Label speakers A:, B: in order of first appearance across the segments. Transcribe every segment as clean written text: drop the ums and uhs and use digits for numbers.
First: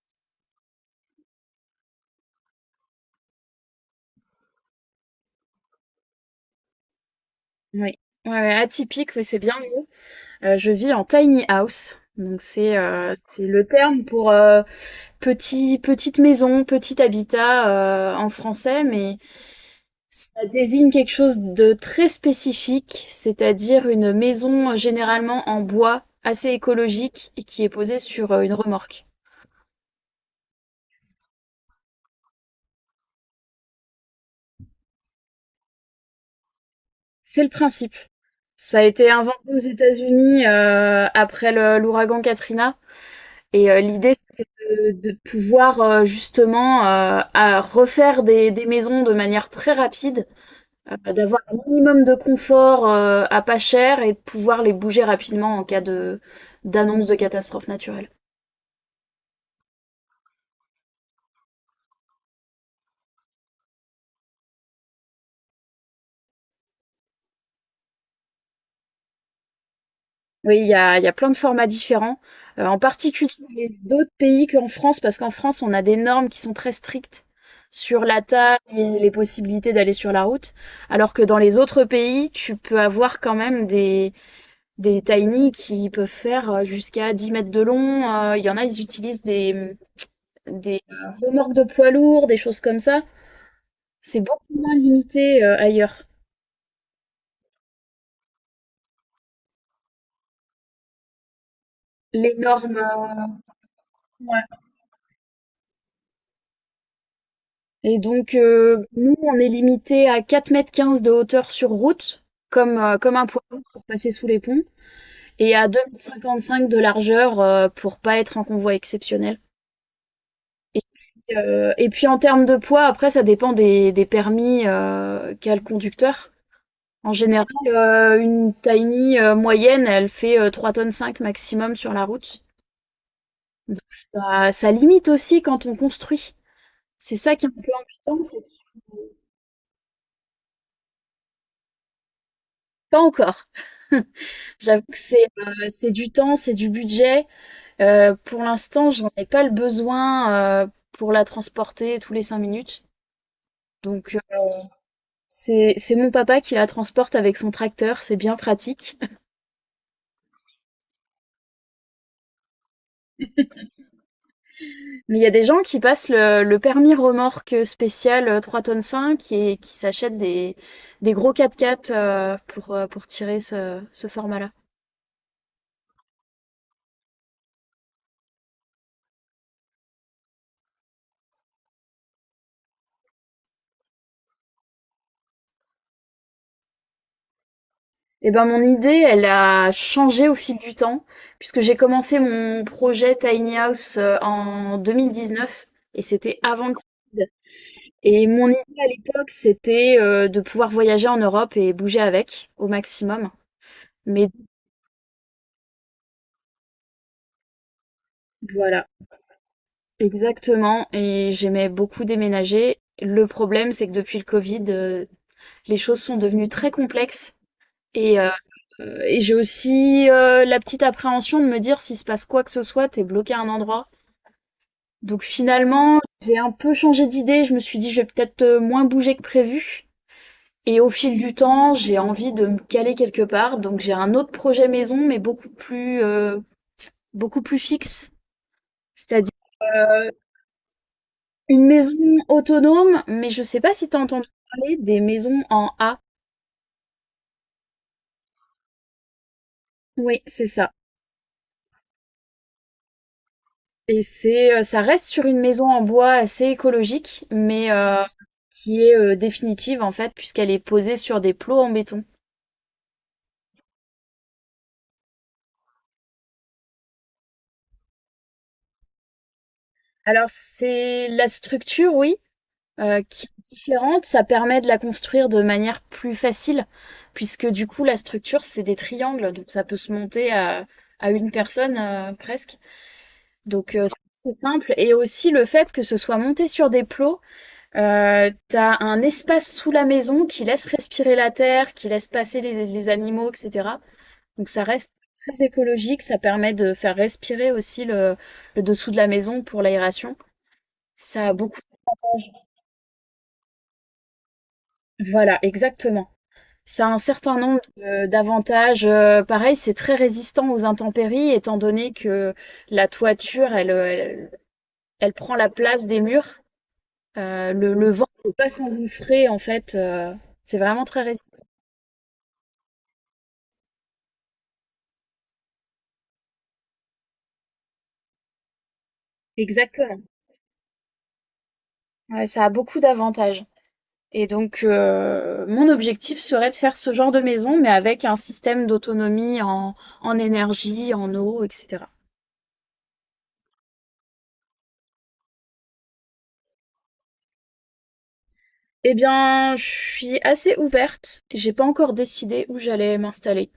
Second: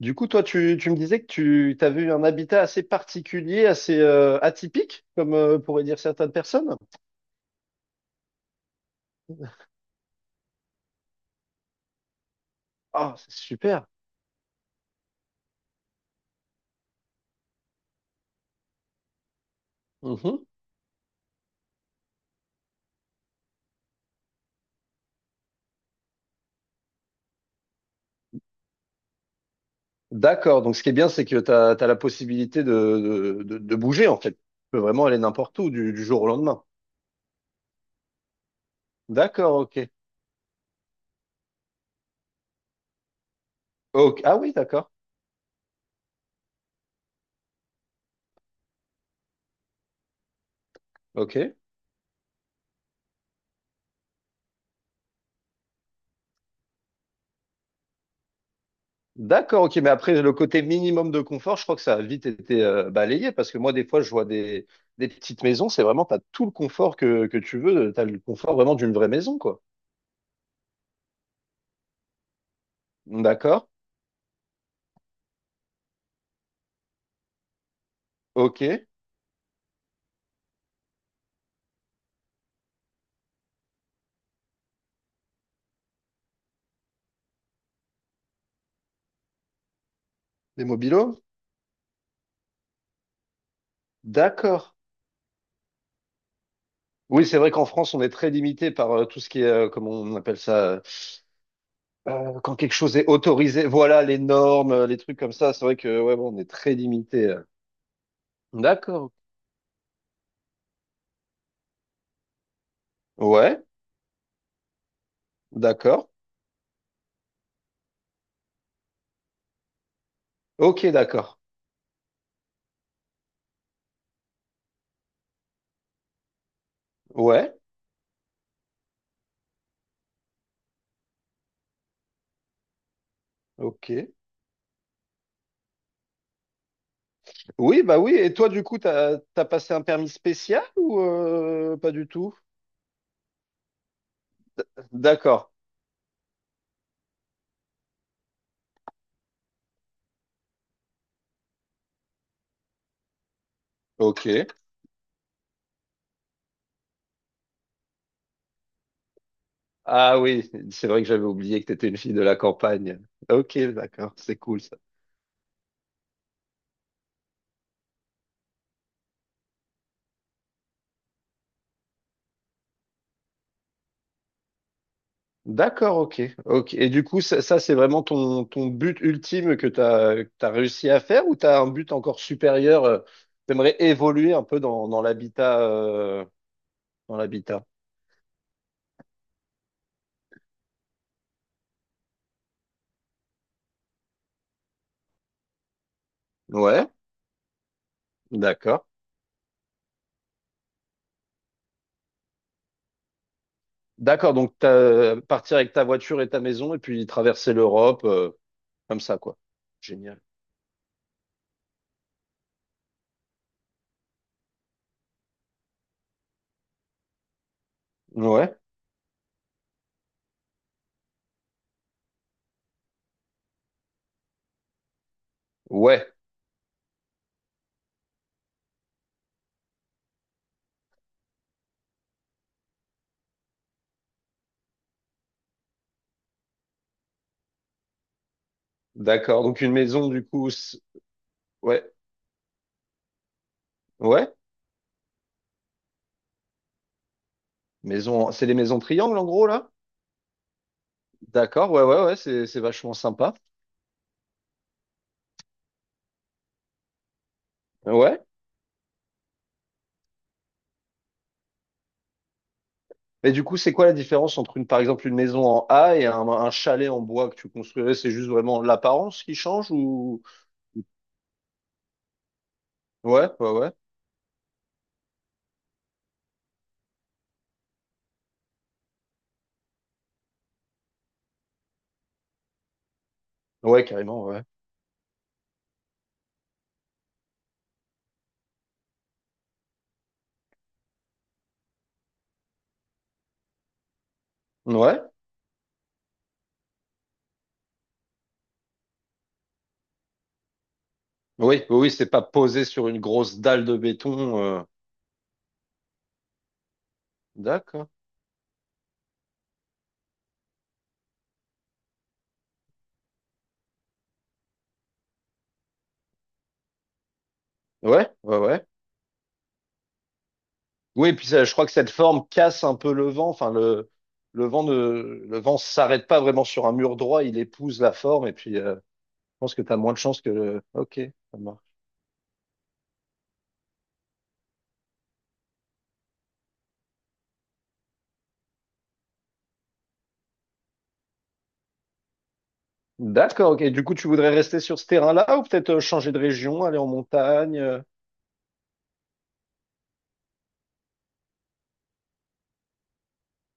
A: Du coup, toi, tu me disais que tu avais eu un habitat assez particulier, assez atypique, comme pourraient dire certaines personnes.
B: Oui. Ouais, ouais, atypique, oui, c'est bien le mot. Je vis en tiny house. Donc c'est euh,
A: Ah, c'est
B: c'est le
A: super.
B: terme pour petite maison, petit habitat en français, mais
A: Mhm.
B: ça désigne quelque chose de très spécifique, c'est-à-dire une maison généralement en bois assez écologique et qui est posée sur une remorque.
A: D'accord. Donc, ce qui est bien, c'est que tu as la possibilité de bouger, en fait. Tu peux vraiment aller n'importe où du jour au lendemain.
B: C'est le principe. Ça a été inventé
A: D'accord,
B: aux
A: ok.
B: États-Unis après l'ouragan Katrina. L'idée,
A: Ok. Ah
B: c'était
A: oui, d'accord.
B: de pouvoir, justement, à refaire des maisons de manière très rapide, d'avoir
A: Ok.
B: un minimum de confort, à pas cher et de pouvoir les bouger rapidement en cas de d'annonce de catastrophe naturelle.
A: D'accord, ok. Mais après, le côté minimum de confort, je crois que ça a vite été balayé, parce que moi, des fois, je vois des petites maisons, c'est vraiment, t'as tout le confort que tu veux. T'as le confort vraiment d'une vraie maison, quoi.
B: Oui, il y a plein de formats différents, en particulier dans
A: D'accord.
B: les autres pays qu'en France, parce qu'en France, on a des normes qui sont très strictes sur la taille
A: Ok.
B: et les possibilités d'aller sur la route, alors que dans les autres pays, tu peux avoir quand même des tiny qui peuvent faire, jusqu'à 10 mètres de long, il y en a, ils utilisent des, mmh,
A: Des
B: des
A: mobilos?
B: remorques de poids lourds, des choses comme ça. C'est beaucoup
A: D'accord.
B: moins limité, ailleurs.
A: Oui, c'est vrai qu'en France, on est très limité par tout ce qui est, comment on appelle ça,
B: Les
A: quand quelque
B: normes,
A: chose est autorisé. Voilà, les
B: ouais
A: normes, les trucs comme ça. C'est vrai que, ouais, bon, on est très limité.
B: Et donc
A: D'accord.
B: nous, on est limité à 4,15 mètres de hauteur sur route, comme, comme un poids lourd
A: Ouais,
B: pour passer sous les ponts, et à deux mètres
A: d'accord.
B: cinquante cinq de largeur, pour pas être en convoi exceptionnel, et
A: Ok,
B: puis,
A: d'accord.
B: heu et puis en termes de poids, après, ça dépend des permis, qu'a le conducteur. En général,
A: Ouais,
B: une tiny, moyenne, elle fait, 3,5 tonnes cinq maximum sur la route. Donc
A: ok.
B: ça limite aussi quand on construit. C'est ça qui est un peu
A: Oui, bah oui.
B: embêtant,
A: Et
B: c'est
A: toi,
B: qu'il
A: du coup, t'as passé un permis spécial ou pas du tout?
B: pas encore. J'avoue que
A: D'accord.
B: c'est du temps, c'est du budget. Pour l'instant, j'en ai pas le besoin, pour la transporter tous les 5 minutes. Donc
A: Ok.
B: c'est mon papa qui la transporte avec son tracteur, c'est bien pratique.
A: Ah oui, c'est vrai que j'avais oublié que t'étais une fille de la campagne. Ok, d'accord. C'est cool ça.
B: Mais il y a des gens qui passent le permis remorque spécial 3 tonnes 5 et qui s'achètent des gros quatre-quatre pour tirer ce, ce format-là.
A: D'accord, ok, ok. Et du coup, c'est vraiment ton but ultime que tu as réussi à faire, ou tu as un but encore supérieur? T'aimerais évoluer un peu dans l'habitat.
B: Eh ben, mon idée, elle a changé au fil du temps, puisque j'ai commencé mon projet Tiny House en 2019, et c'était avant le
A: Ouais,
B: Covid. Et mon idée
A: d'accord.
B: à l'époque, c'était de pouvoir voyager en Europe et bouger avec au maximum. Mais
A: D'accord, donc t'as, partir avec ta voiture et ta maison et puis traverser l'Europe,
B: voilà.
A: comme ça, quoi. Génial.
B: Exactement, et j'aimais beaucoup déménager. Le problème, c'est que depuis le Covid, les choses sont devenues très complexes et heu
A: Ouais,
B: et j'ai aussi, la petite appréhension de me dire s'il se passe quoi que ce soit, tu bloqué à un endroit. Donc finalement,
A: ouais,
B: j'ai un peu changé d'idée, je me suis dit: «Je vais peut-être, moins bouger que prévu», et au fil du temps, j'ai envie de me caler quelque part. Donc j'ai un autre projet maison, mais beaucoup plus fixe. C'est-à-dire,
A: d'accord. Donc une maison,
B: euh,
A: du coup, c'est-
B: Une
A: ouais,
B: maison autonome, mais je sais pas si t'as entendu
A: ouais.
B: parler des maisons en A.
A: Maison, c'est les maisons triangles en gros, là?
B: Oui, c'est ça.
A: D'accord, ouais, ouais, ouais, c'est vachement sympa.
B: Ça reste sur une maison en bois assez écologique, mais
A: Ouais.
B: qui est définitive en fait, puisqu'elle est posée sur des plots en béton.
A: Mais du coup, c'est quoi la différence entre une, par exemple, une maison en A et un chalet en bois que tu construirais? C'est juste vraiment l'apparence qui change, ou?
B: Alors c'est la structure, oui, qui
A: Ouais,
B: est
A: ouais, ouais.
B: différente. Ça permet de la construire de manière plus facile, puisque du coup la structure c'est des triangles, donc ça peut se monter à une personne presque. Donc
A: Ouais, carrément,
B: c'est
A: ouais.
B: simple. Et aussi le fait que ce soit monté sur des plots, t'as un espace sous la maison qui laisse respirer la terre, qui laisse passer les animaux, etc. Donc ça reste
A: Ouais.
B: très écologique, ça permet de faire respirer aussi le dessous de la maison pour l'aération. Ça a beaucoup.
A: Oui, oui, oui, c'est pas posé sur une grosse dalle de béton.
B: Voilà, exactement. Ça a un certain nombre
A: D'accord.
B: d'avantages. Pareil, c'est très résistant aux intempéries, étant donné que la toiture, elle prend la place des murs. Le vent
A: Ouais,
B: ne peut
A: ouais,
B: pas
A: ouais.
B: s'engouffrer, en fait. C'est vraiment très
A: Oui, puis
B: résistant.
A: ça, je crois que cette forme casse un peu le vent. Enfin, le vent ne, le vent s'arrête pas vraiment sur un mur droit. Il épouse la forme et puis, je pense que t'as moins de
B: Exactement.
A: chance que le, ok. Ça marche.
B: Ouais, ça a beaucoup d'avantages. Et donc, mon objectif serait de faire ce genre de maison, mais avec un système d'autonomie en énergie, en eau, etc.
A: D'accord, ok. Du coup, tu voudrais rester sur ce terrain-là ou peut-être changer de région, aller en montagne?
B: Eh bien, je suis assez ouverte. J'ai pas encore décidé où j'allais m'installer.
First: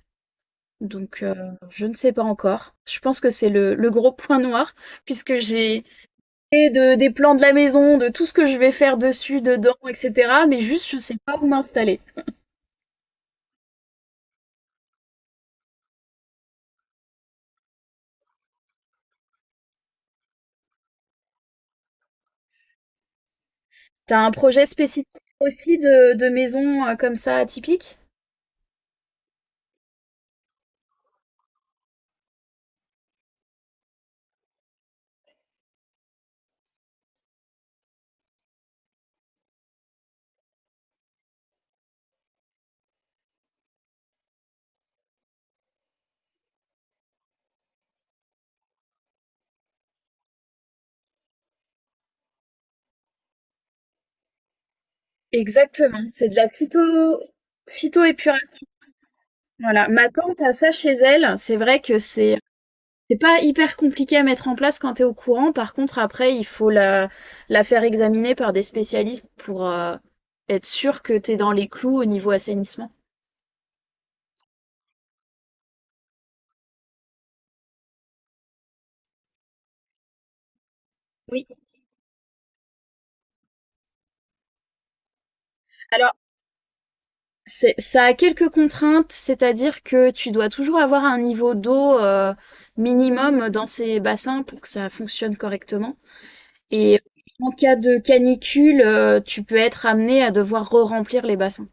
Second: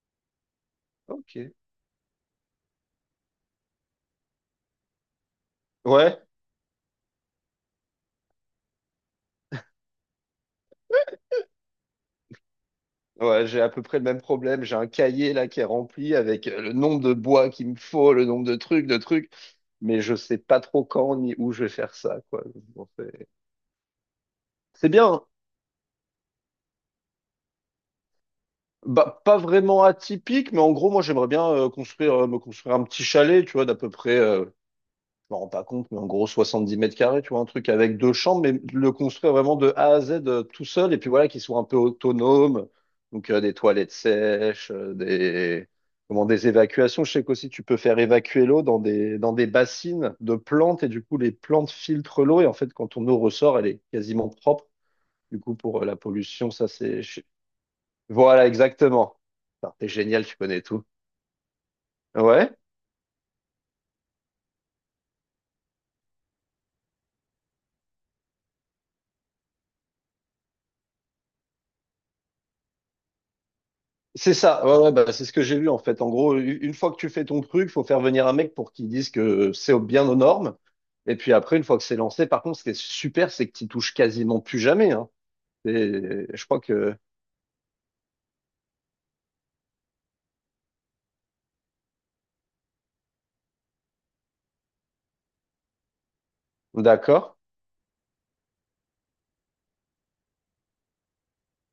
B: Donc,
A: Ok.
B: je ne sais pas encore. Je pense que c'est le gros point noir, puisque j'ai
A: Ouais,
B: de des plans de la maison, de tout ce que je vais faire dessus, dedans, etc. Mais juste, je sais pas où m'installer.
A: ouais, j'ai à peu près le même problème. J'ai un cahier là qui est rempli avec le nombre de bois qu'il me faut, le nombre de trucs, mais je sais pas trop quand ni où je vais faire ça, quoi. Donc, bon, c'est
B: T'as un projet
A: c'est
B: spécifique
A: bien. Hein.
B: aussi de maison comme ça, atypique?
A: Bah, pas vraiment atypique, mais en gros, moi, j'aimerais bien construire, me construire un petit chalet, tu vois, d'à peu près je me rends pas compte, mais en gros 70 mètres carrés, tu vois, un truc avec deux chambres, mais le construire vraiment de A à Z, tout seul, et puis voilà, qu'il soit un peu autonome, donc des toilettes sèches, des évacuations. Je sais qu'aussi tu peux faire évacuer l'eau dans des bassines de plantes, et du coup les plantes filtrent l'eau, et en fait quand ton eau ressort, elle est quasiment propre. Du coup pour la
B: Exactement, c'est de la
A: pollution, voilà
B: phytoépuration.
A: exactement. Putain, t'es
B: Voilà, ma
A: génial, tu
B: tante a
A: connais
B: ça
A: tout.
B: chez elle. C'est vrai que c'est
A: Ouais.
B: c'est pas hyper compliqué à mettre en place quand t'es au courant. Par contre, après, il faut la faire examiner par des spécialistes pour être sûr que t'es dans les clous au niveau assainissement.
A: C'est ça, ouais, ouais, bah, c'est ce que j'ai lu en fait. En gros, une fois que tu fais ton truc, faut faire venir un mec pour qu'il dise que c'est bien aux normes. Et puis
B: Oui.
A: après, une fois que c'est lancé, par contre, ce qui est super, c'est que tu touches quasiment plus jamais. Hein.
B: Alors
A: Et je crois que.
B: C'est, ça a quelques contraintes, c'est-à-dire que tu dois toujours avoir un niveau d'eau minimum dans ces bassins pour que ça fonctionne correctement. Et
A: D'accord.
B: en cas de canicule, tu peux être amené à devoir re-remplir les bassins.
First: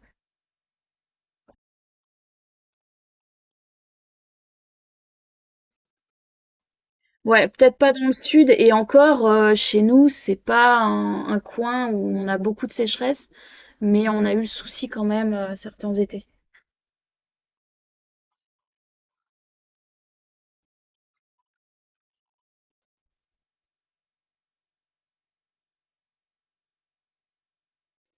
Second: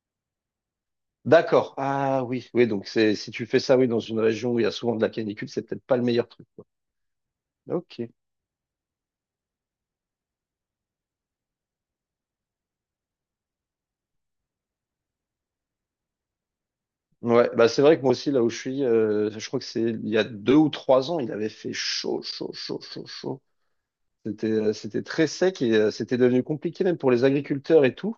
A: D'accord. Ah oui, oui, donc c'est, si tu fais ça, oui, dans une région où il y a souvent de la canicule, c'est peut-être pas le meilleur truc. Quoi.
B: Ouais, peut-être pas dans
A: Ok.
B: le sud, et encore, chez nous, c'est pas un coin où on a beaucoup de sécheresse, mais on a eu le souci quand même certains étés.
A: Ouais, bah c'est vrai que moi aussi, là où je suis, je crois que c'est il y a deux ou trois ans, il avait fait chaud, chaud, chaud, chaud, chaud. C'était, c'était très sec et c'était devenu compliqué même pour les agriculteurs et tout.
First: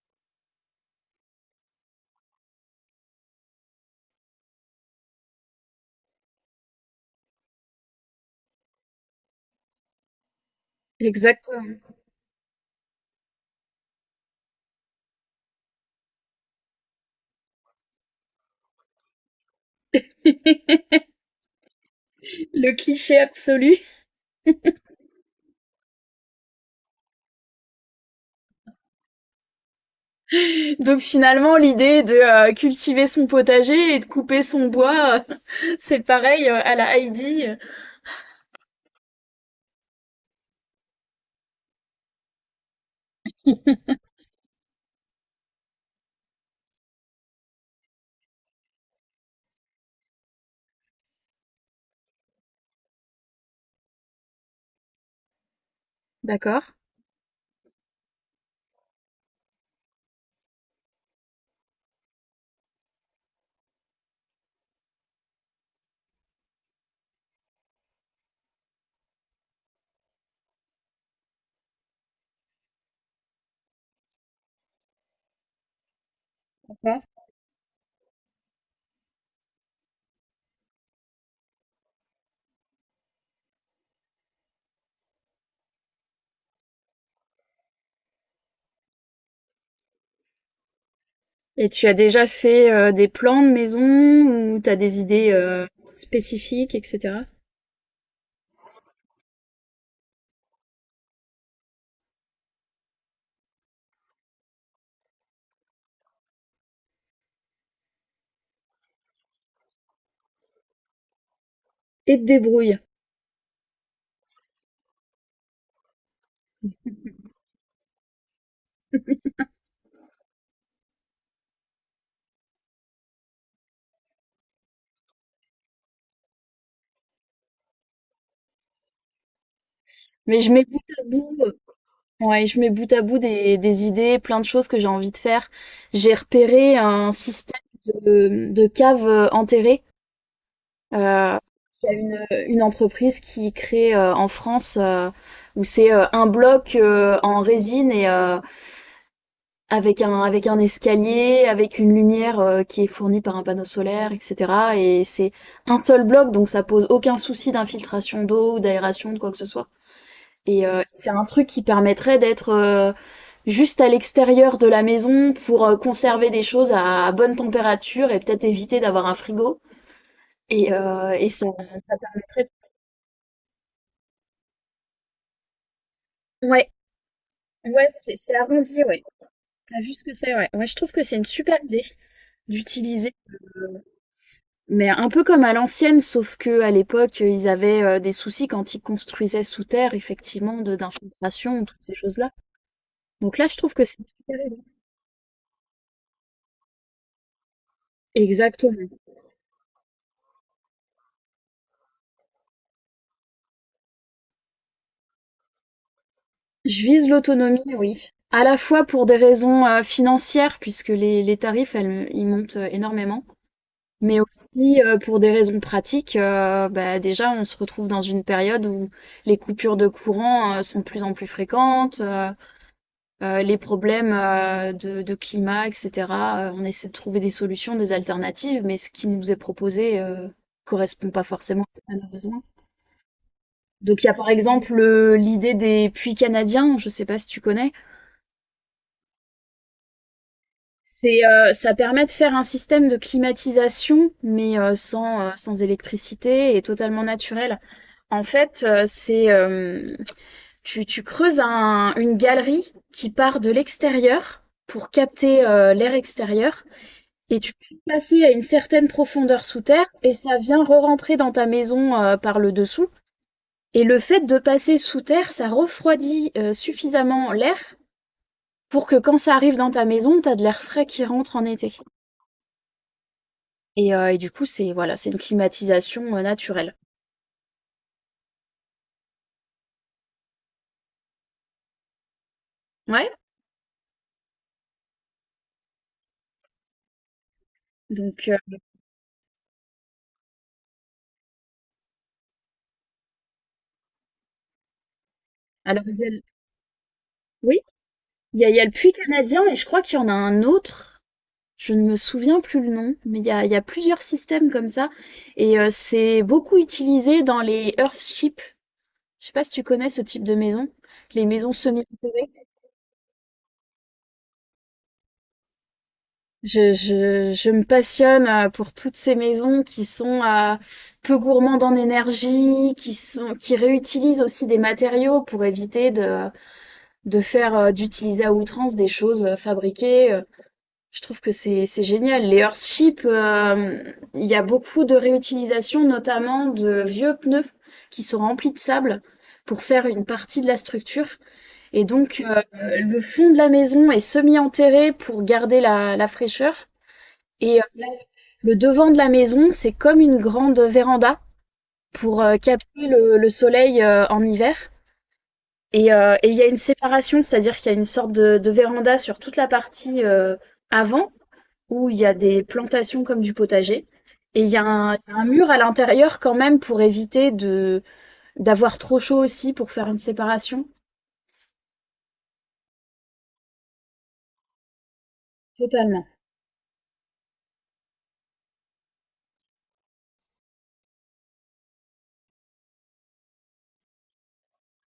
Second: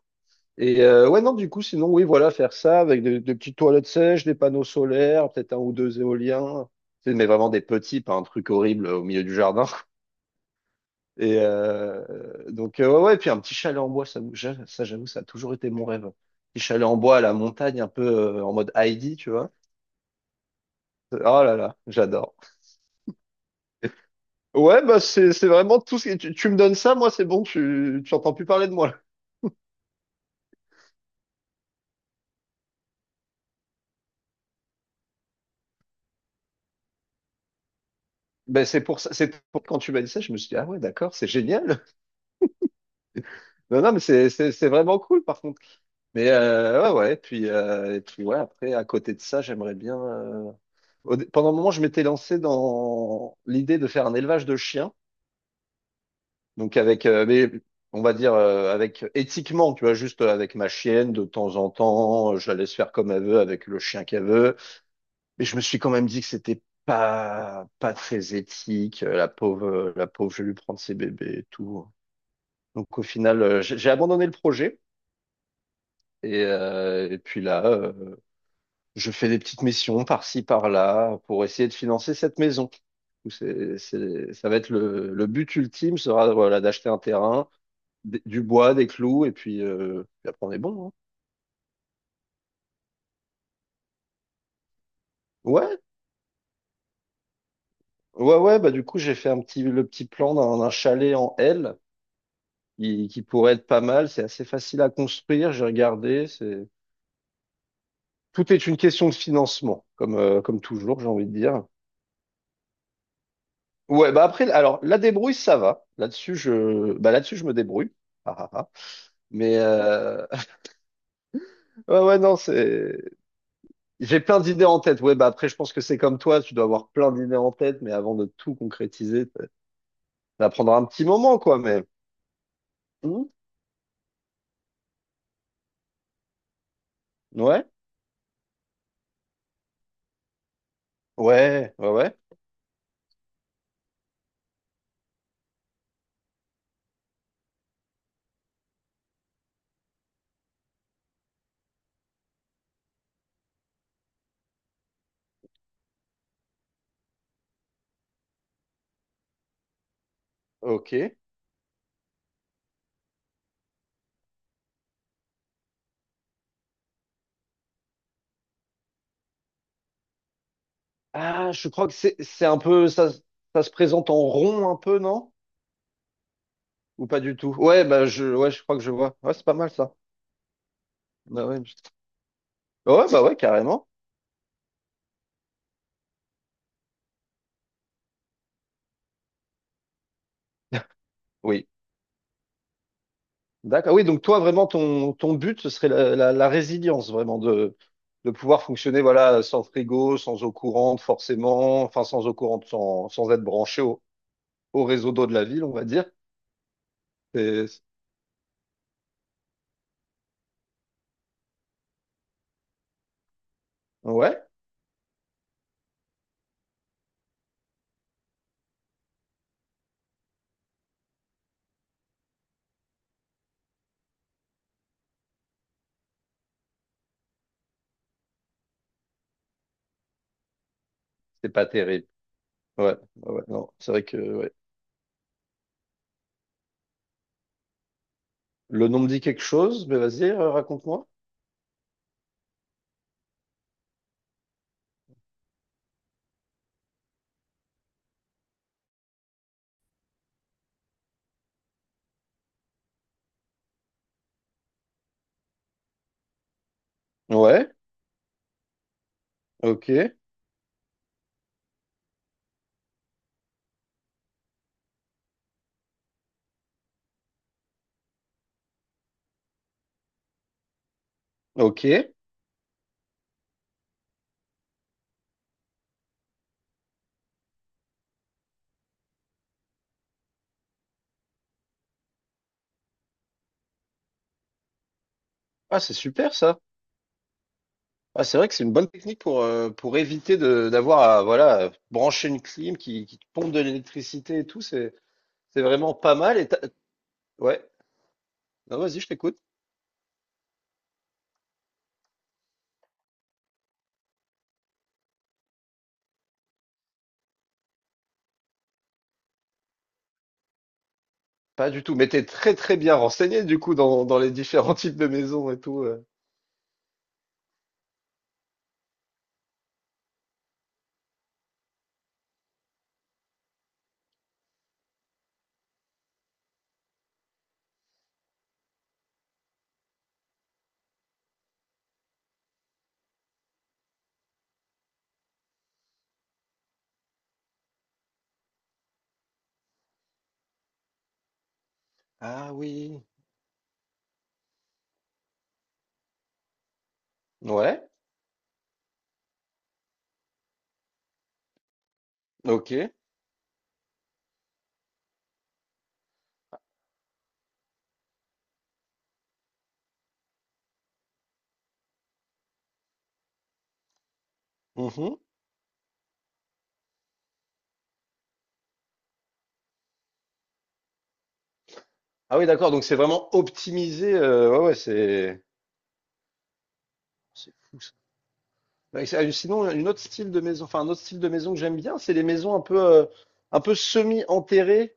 A: Et ouais, non, du coup, sinon, oui, voilà, faire ça avec des petites toilettes sèches, des panneaux solaires, peut-être un ou deux éoliens. Tu sais, mais vraiment des petits, pas un truc horrible au milieu du jardin. Et
B: Exactement.
A: ouais, ouais, et puis un petit chalet en bois, ça, ça j'avoue, ça a toujours été mon rêve. Petit chalet en bois à la montagne, un peu en mode Heidi, tu vois. Oh là là, j'adore.
B: Le cliché absolu.
A: Ouais, bah c'est vraiment tout, ce que tu me donnes ça, moi c'est bon, tu entends plus parler de moi.
B: Donc finalement, l'idée de cultiver son potager et de couper son bois, c'est pareil à la Heidi.
A: Ben c'est pour ça, quand tu m'as dit ça, je me suis dit, ah ouais, d'accord, c'est génial. Non, non, mais c'est vraiment cool par contre. Mais ouais, ouais, puis, et puis ouais, après, à côté de ça, j'aimerais bien. Pendant un moment, je m'étais lancé dans l'idée de faire un élevage de chiens.
B: D'accord.
A: Donc avec, mais on va dire avec éthiquement, tu vois, juste avec ma chienne, de temps en temps, je la laisse faire comme elle veut avec le chien qu'elle veut. Mais je me suis quand même dit que c'était pas très éthique. La pauvre, je vais lui prendre ses bébés et tout. Donc au final, j'ai abandonné le projet, et,
B: D'accord.
A: euh, et puis là, euh, je fais des petites missions par-ci, par-là pour essayer de financer cette maison. Ça va être le, but ultime, sera voilà, d'acheter un terrain, du bois, des clous et puis, puis après on est bon. Hein.
B: Et tu as déjà fait des plans de maison, ou tu as des idées
A: Ouais,
B: spécifiques, etc.
A: ouais, ouais. Bah du coup j'ai fait un petit, le petit plan d'un chalet en L qui pourrait être pas mal. C'est assez facile à construire. J'ai regardé. C'est, tout est une question de financement, comme comme toujours, j'ai envie de dire.
B: Et te débrouille.
A: Ouais, bah après, alors la débrouille, ça va. Là-dessus, je, bah là-dessus, je me débrouille. Ah, ah, ah. Mais ouais, ouais, non, c'est. J'ai plein d'idées en tête. Ouais, bah après, je pense que c'est comme toi, tu dois avoir plein d'idées en tête, mais avant de tout concrétiser, ça
B: Mais
A: ça
B: je mets
A: prendra
B: bout
A: un
B: à
A: petit
B: bout,
A: moment, quoi. Mais
B: ouais, je mets bout à bout
A: Hmm.
B: des idées, plein de choses que j'ai envie de faire. J'ai repéré un système
A: Ouais,
B: de caves enterrées. Heu,
A: ouais, ouais,
B: c'est une,
A: ouais.
B: heu, une entreprise qui crée, en France, où c'est, un bloc, en résine avec un escalier, avec une lumière, qui est fournie par un panneau solaire, et cetera, et c'est un seul bloc, donc ça pose aucun souci d'infiltration d'eau, d'aération, de quoi que ce soit,
A: Ok.
B: c'est un truc qui permettrait d'être, juste à l'extérieur de la maison pour, conserver des choses à bonne température et peut-être éviter d'avoir un frigo, et ça
A: Ah, je crois que
B: ça
A: c'est
B: permettrait,
A: un peu ça, ça se présente en rond un peu, non?
B: ouais.
A: Ou pas du tout? Ouais,
B: Ouais, c'est c'est
A: ouais, je crois
B: arrondi,
A: que je
B: ouais.
A: vois. Ouais, c'est pas mal
B: T'as vu
A: ça.
B: ce que c'est, ouais. Ouais, je trouve que c'est une
A: Bah
B: super
A: ouais, je-
B: idée
A: ouais,
B: d'utiliser,
A: bah ouais,
B: euh,
A: carrément.
B: mais un peu comme à l'ancienne, sauf que à l'époque, ils avaient des soucis quand ils construisaient sous terre, effectivement, de d'infiltration,
A: Oui.
B: toutes ces choses-là. Donc là, je trouve que
A: D'accord.
B: c'est
A: Oui,
B: une
A: donc toi,
B: super idée.
A: vraiment, ton but, ce serait la résilience, vraiment, de pouvoir
B: Exactement.
A: fonctionner, voilà, sans frigo, sans eau courante, forcément, enfin, sans eau courante, sans être branché au, au réseau d'eau de la ville, on va dire.
B: Je vise l'autonomie,
A: C'est-
B: oui. À la fois pour des raisons financières, puisque les tarifs, ils montent énormément. Mais
A: ouais,
B: aussi, pour des raisons pratiques, bah, déjà, on se retrouve dans une période où les coupures de courant, sont de plus en plus fréquentes, les problèmes, de climat et cetera, on essaie de trouver des solutions, des alternatives, mais ce qui nous est proposé, correspond pas
A: c'est
B: forcément
A: pas
B: à nos
A: terrible.
B: besoins.
A: Ouais, ouais, ouais, non, c'est
B: Donc
A: vrai
B: il y a,
A: que
B: par
A: ouais.
B: exemple, l'idée des puits canadiens, je sais pas si tu connais?
A: Le nom me dit quelque chose, mais vas-y, raconte-moi.
B: C'est, ça permet de faire un système de climatisation, mais, sans électricité et totalement naturel. En fait, c'est tu creuses une galerie qui part de l'extérieur pour capter l'air extérieur, et tu
A: Ouais,
B: peux passer à une certaine profondeur sous terre
A: ok,
B: et ça vient re-rentrer dans ta maison par le dessous. Et le fait de passer sous terre, ça refroidit suffisamment l'air pour que quand ça arrive dans ta maison, t'as de l'air frais qui rentre en été.
A: ok.
B: Et du coup, c'est voilà, c'est une climatisation naturelle. Ouais.
A: Ah, c'est super ça. Ah,
B: Donc,
A: c'est vrai que c'est une bonne technique pour éviter de d'avoir à voilà, brancher une clim qui te pompe de l'électricité et tout. C'est
B: alors,
A: vraiment pas mal et t'as-
B: oui.
A: Ouais.
B: Il y a le
A: Non,
B: puits
A: vas-y, je t'écoute.
B: canadien, et je crois qu'il y en a un autre. Je ne me souviens plus le nom, mais il y a plusieurs systèmes comme ça. Et c'est beaucoup utilisé dans les Earthships. Je sais pas si tu connais ce type de maison, les maisons
A: Pas du tout. Mais t'es
B: semi-enterrées.
A: très très bien renseigné du coup dans, dans les différents types de maisons et tout.
B: Je me passionne pour toutes ces maisons qui sont peu gourmandes en énergie, qui réutilisent aussi des matériaux pour éviter d'utiliser à outrance des choses fabriquées. Je trouve que c'est génial. Les Earthships, il y a beaucoup de réutilisation, notamment de vieux pneus qui sont remplis de sable pour faire une partie de la structure. Et donc,
A: Ah oui.
B: le fond de la maison est semi-enterré pour garder la fraîcheur. Et euh,
A: Ouais.
B: la- le devant de la maison, c'est comme une grande véranda pour
A: Ok.
B: capter le soleil en hiver. Et il y a une séparation, c'est-à-dire qu'il y a une sorte de véranda sur toute la partie avant, où il y a des plantations comme du potager. Et il y a un, il y
A: Mhm.
B: a un mur à l'intérieur quand même pour éviter de d'avoir trop chaud, aussi pour faire une séparation.
A: Ah oui, d'accord. Donc c'est vraiment optimisé. Ouais, ouais, c'est
B: Totalement.
A: c'est fou ça. Sinon, une autre style de maison, enfin un autre style de maison que j'aime bien, c'est les maisons un peu semi-enterrées.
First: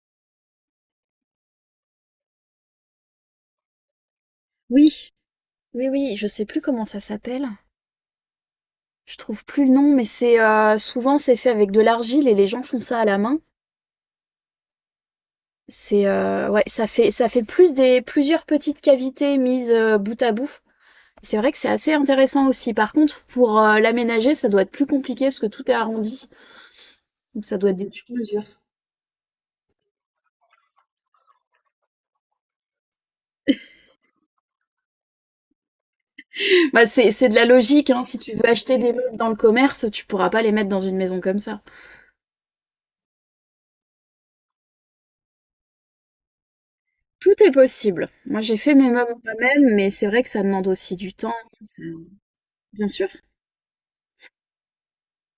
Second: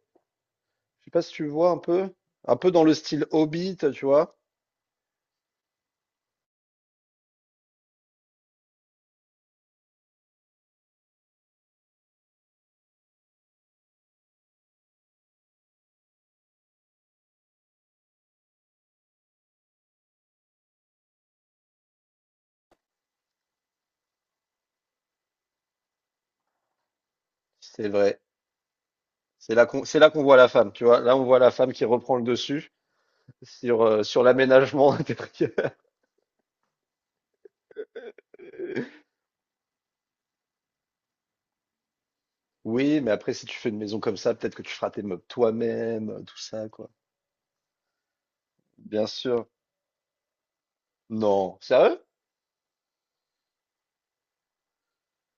A: Je sais pas si tu vois un peu dans le style Hobbit, tu vois.
B: Oui, oui, oui, je sais plus comment ça s'appelle. Je trouve plus le nom, mais c'est souvent c'est fait avec de l'argile et les gens font ça à la main. C'est ouais, ça fait plus des plusieurs petites cavités mises bout à bout. C'est vrai que c'est assez intéressant aussi. Par contre, pour l'aménager, ça doit être plus compliqué parce que tout est arrondi, donc ça doit être des
A: C'est vrai.
B: sur-mesures.
A: C'est là qu'on voit la femme, tu vois. Là, on voit la femme qui reprend le dessus sur, sur l'aménagement intérieur.
B: Bah, c'est de la logique, hein. Si tu veux acheter des meubles dans le commerce, tu pourras pas les mettre dans une maison comme ça.
A: Oui, mais après, si tu fais une maison comme ça, peut-être que tu feras tes meubles toi-même, tout ça, quoi.
B: Tout est possible. Moi, j'ai fait mes
A: Bien
B: meubles
A: sûr.
B: moi-même, mais c'est vrai que ça demande aussi du temps,
A: Non.
B: ça-
A: Sérieux?
B: bien sûr.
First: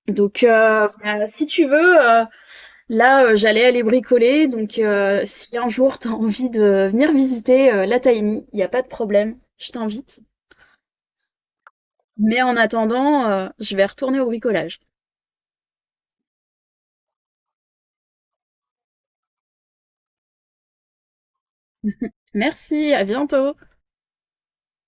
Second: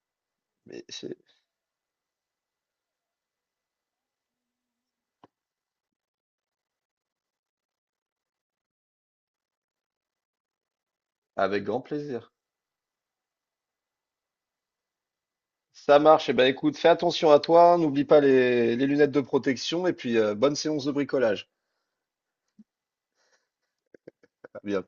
B: Donc,
A: Mais c'est
B: bah, si tu veux, là, j'allais aller bricoler. Donc, si un jour t'as envie de venir visiter la Tiny, il n'y a pas de problème, je t'invite.
A: avec grand plaisir.
B: Mais en attendant, je vais retourner au bricolage.
A: Ça marche. Eh ben, écoute, fais attention à toi. N'oublie pas les, les lunettes de protection et puis bonne séance de bricolage.
B: Merci, à bientôt!
A: À bientôt.